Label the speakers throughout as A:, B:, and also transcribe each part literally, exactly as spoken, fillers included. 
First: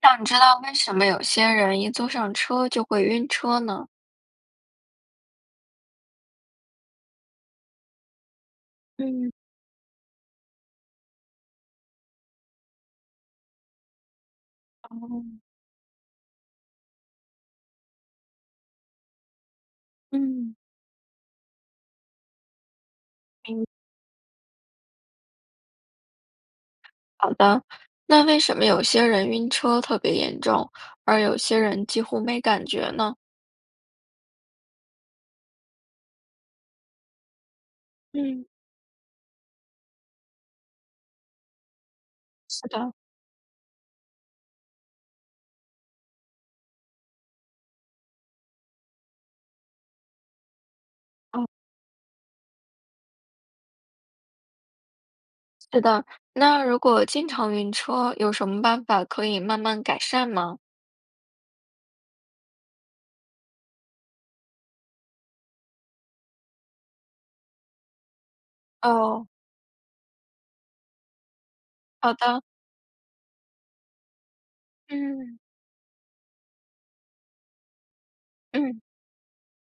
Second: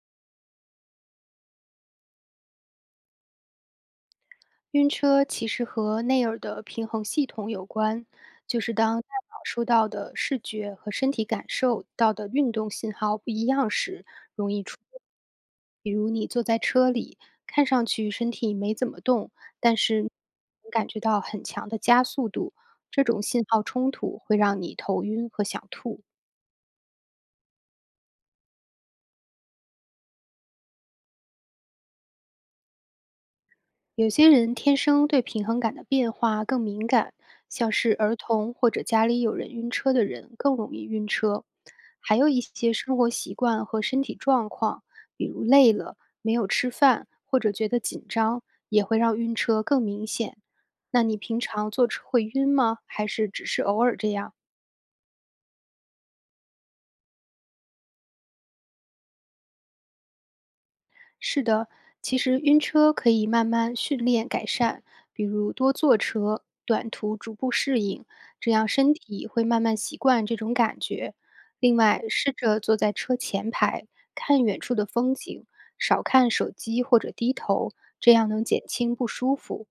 A: 但你知道为什么有些人一坐上车就会晕车呢？
B: 晕车其实和内耳的平衡系统有关，就是当大
A: 嗯，
B: 脑收到的视觉和身体感受到的运动信号不一样时，容易出
A: 哦，
B: 问题。
A: 嗯
B: 比如你坐在车里，看上去身体没怎么动，但是
A: 嗯，
B: 能感觉到很强的加速度，这种信号
A: 明
B: 冲突会让你头晕和想吐。
A: 好的。那为什么有些人晕车特别严重，而有些人几乎没感觉呢？
B: 有些人天生对平衡感的变化更敏感，像是儿
A: 嗯，
B: 童或者家里有人晕车的人更容易晕车。还有一
A: 是
B: 些
A: 的，
B: 生活习惯和身体状况，比如累了、没有吃饭或者觉得紧张，也会让晕车更明显。那你平
A: 哦，
B: 常坐车会晕吗？还是只是偶尔这样？
A: 是的，那如果经常晕车，有什么办法可以慢慢改善吗？
B: 是的，其实晕车可以慢慢训练改善，比如多坐车，短途逐步适应，这样身
A: 哦，
B: 体会慢慢习惯这种感觉。另外，
A: 好
B: 试
A: 的，
B: 着坐在车前排，看远处的风
A: 嗯
B: 景，少看手机或者低头，这样能减
A: 嗯，
B: 轻不舒服。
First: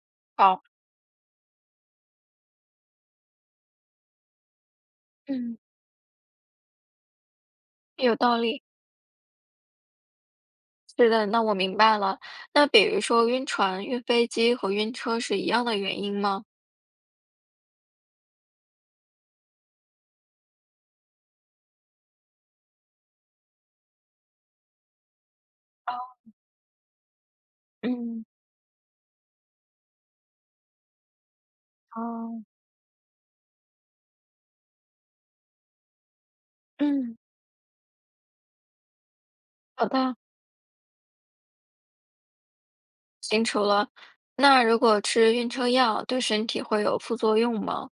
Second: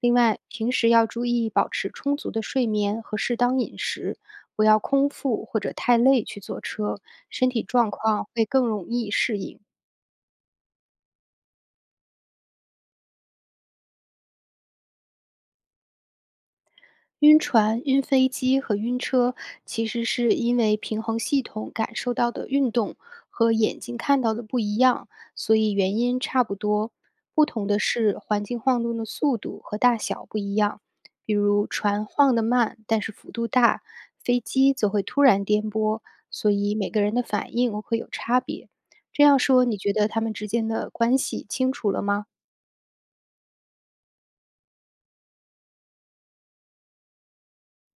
B: 另外，
A: 好，
B: 平时要注意保持充足的睡眠和适当饮食，不要空腹
A: 嗯
B: 或者太累去坐车，身体状
A: 有
B: 况
A: 道
B: 会
A: 理。
B: 更容易适应。
A: 是的，那我明白了。那比如说晕船、晕飞机和晕车是一样的原因吗？
B: 晕船、晕飞机和晕车，其实是因为平衡系统感受到的运动和眼睛看到的不一样，所以原因差不多。不同的是
A: 嗯，
B: 环境晃动的速度和大小不一样，比如船晃得
A: 哦，
B: 慢，但是幅度大；飞机则会突然颠簸，所以每个人
A: 嗯，
B: 的反应会有差别。这样说，你
A: 好
B: 觉得
A: 的，
B: 他们之间的关系清楚了吗？
A: 清楚了。那如果吃晕车药，对身体会有副作用吗？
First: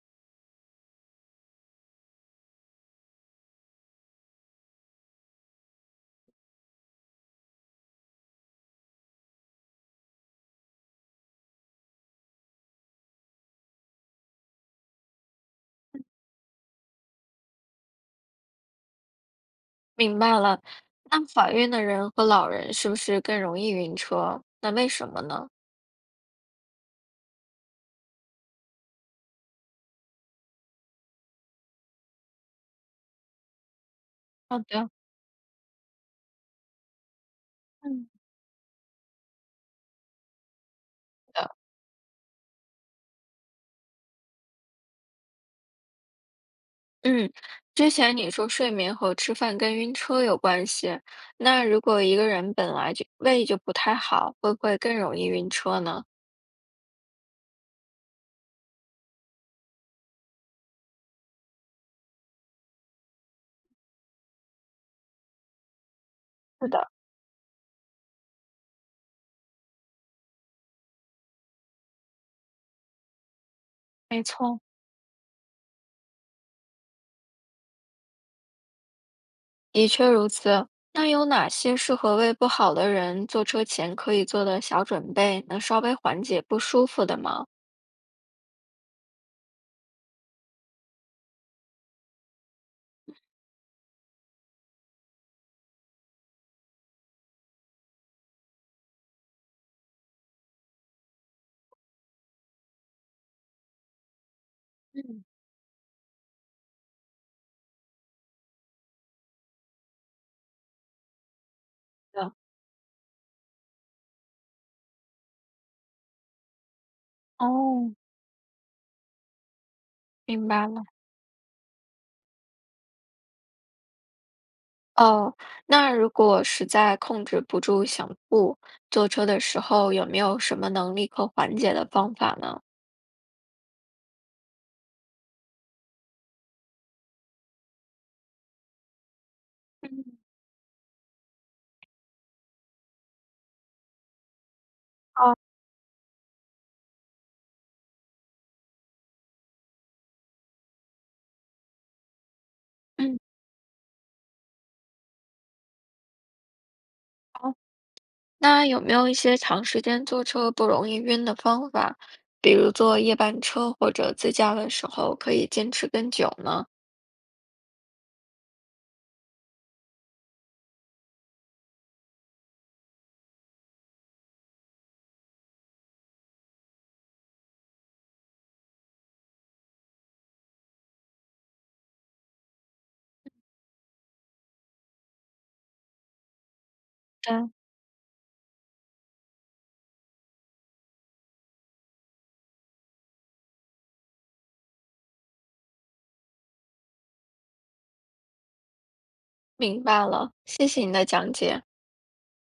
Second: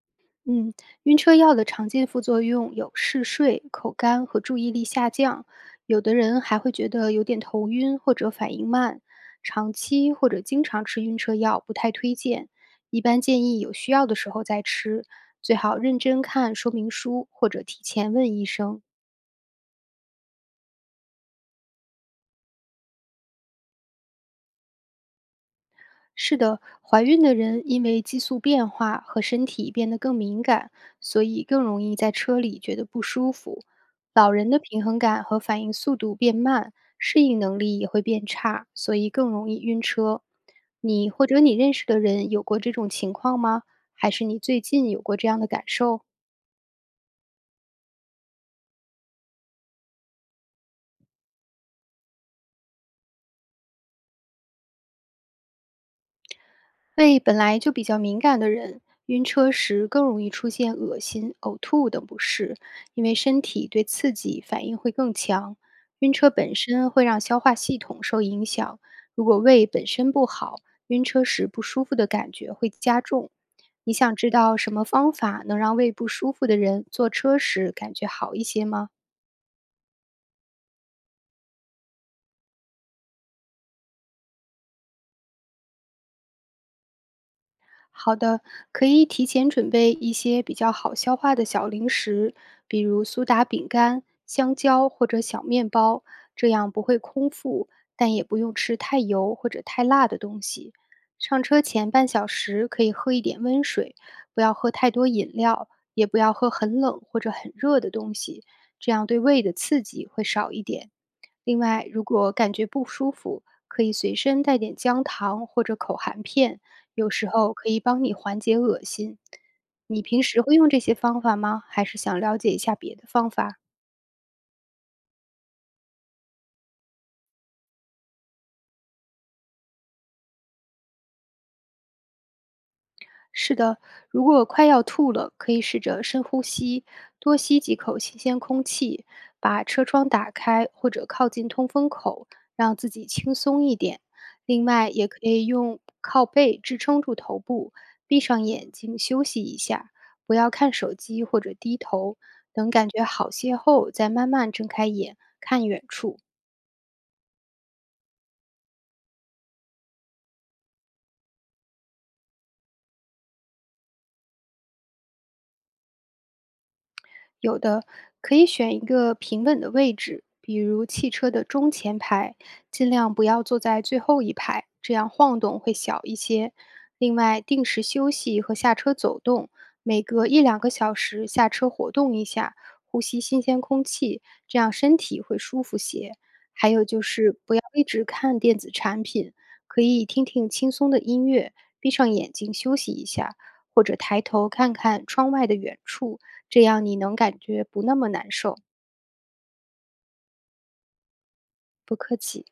B: 嗯，晕车药的常见副作用有嗜睡、口干和注意力下降，有的人还会觉得有点头晕或者反应慢。长期或者经常吃晕车药不太推荐，一般建议有需要的时候再吃，最好认真看说明书或者提前问医生。
A: 明白了。那怀孕的人和老人是不是更容易晕车？那为什么呢？
B: 是的，怀孕的人因为激素变化和身体变得更敏感，所以更容易在车里觉得不舒服。老人
A: 好
B: 的平
A: 的，
B: 衡感和反应速度变慢，适应能力也会
A: 嗯，
B: 变差，所以更容易晕车。你或者
A: 好
B: 你
A: 的，
B: 认识的人有过这种情况吗？还是你最近有过这样的感受？
A: 嗯。之前你说睡眠和吃饭跟晕车有关系，那如果一个人本来就胃就不太好，会不会更容易晕车呢？
B: 胃本来就比较敏感的人，晕车时更容易出现恶心、呕吐等不适，因为身体对刺激反应会更强。晕车本
A: 是的，
B: 身会让消化系统受影响，如果胃本身不好，晕车时不舒服的感觉会加重。你想
A: 没
B: 知道
A: 错。
B: 什么方法能让胃不舒服的人坐车时感觉好一些吗？
A: 的确如此。那有哪些适合胃不好的人坐车前可以做的小准备，能稍微缓解不舒服的吗？
B: 好的，可以提前准备一些比较好消化的小零食，比如苏打饼干、香蕉或者小面包，这样不会空腹，但也不用吃太油或者太辣的东西。上车前半小时可以喝一点温水，不要喝太多
A: 嗯，
B: 饮料，也不要喝很冷或者很热的东西，这样对胃的刺激会少一点。另外，如果
A: 的
B: 感觉不舒服，可以随身带点姜糖或者口含片，有时候可以
A: 哦，
B: 帮你缓解恶心。你平时
A: 明
B: 会
A: 白
B: 用这
A: 了。
B: 些方法吗？还是想了解一下别的方法？
A: 哦，那如果实在控制不住想吐，坐车的时候有没有什么能立刻缓解的方法呢？
B: 是的，如果快要吐了，可以试着深呼吸，多吸几口新鲜空气，把车窗
A: 嗯，
B: 打开或者靠近通风口，让自己轻松一点。另外，也可
A: 好，
B: 以用靠背支撑住头部，闭上眼睛休息一下，不要看手机或者低头。等感觉
A: 嗯，
B: 好些后，再慢慢睁开眼，看远处。
A: 好，那有没有一些长时间坐车不容易晕的方法？比如坐夜班车或者自驾的时候可以坚持更久呢？
B: 有的，可以选一个平稳的位置，比如汽车的中前排，尽量不要坐在最后一排，这样晃动会小一些。另外，定时休息和下车走动，每隔一两个小时下车活动一下，呼吸新鲜空气，这样身体会舒服些。还有就是
A: 嗯。
B: 不要一直看电子产品，可以听听轻松的音乐，闭上眼睛休息一下，或者抬头看看窗外的远处，这样你能感觉不那么难受。
A: 明白了，谢谢你的讲解。
B: 不客气。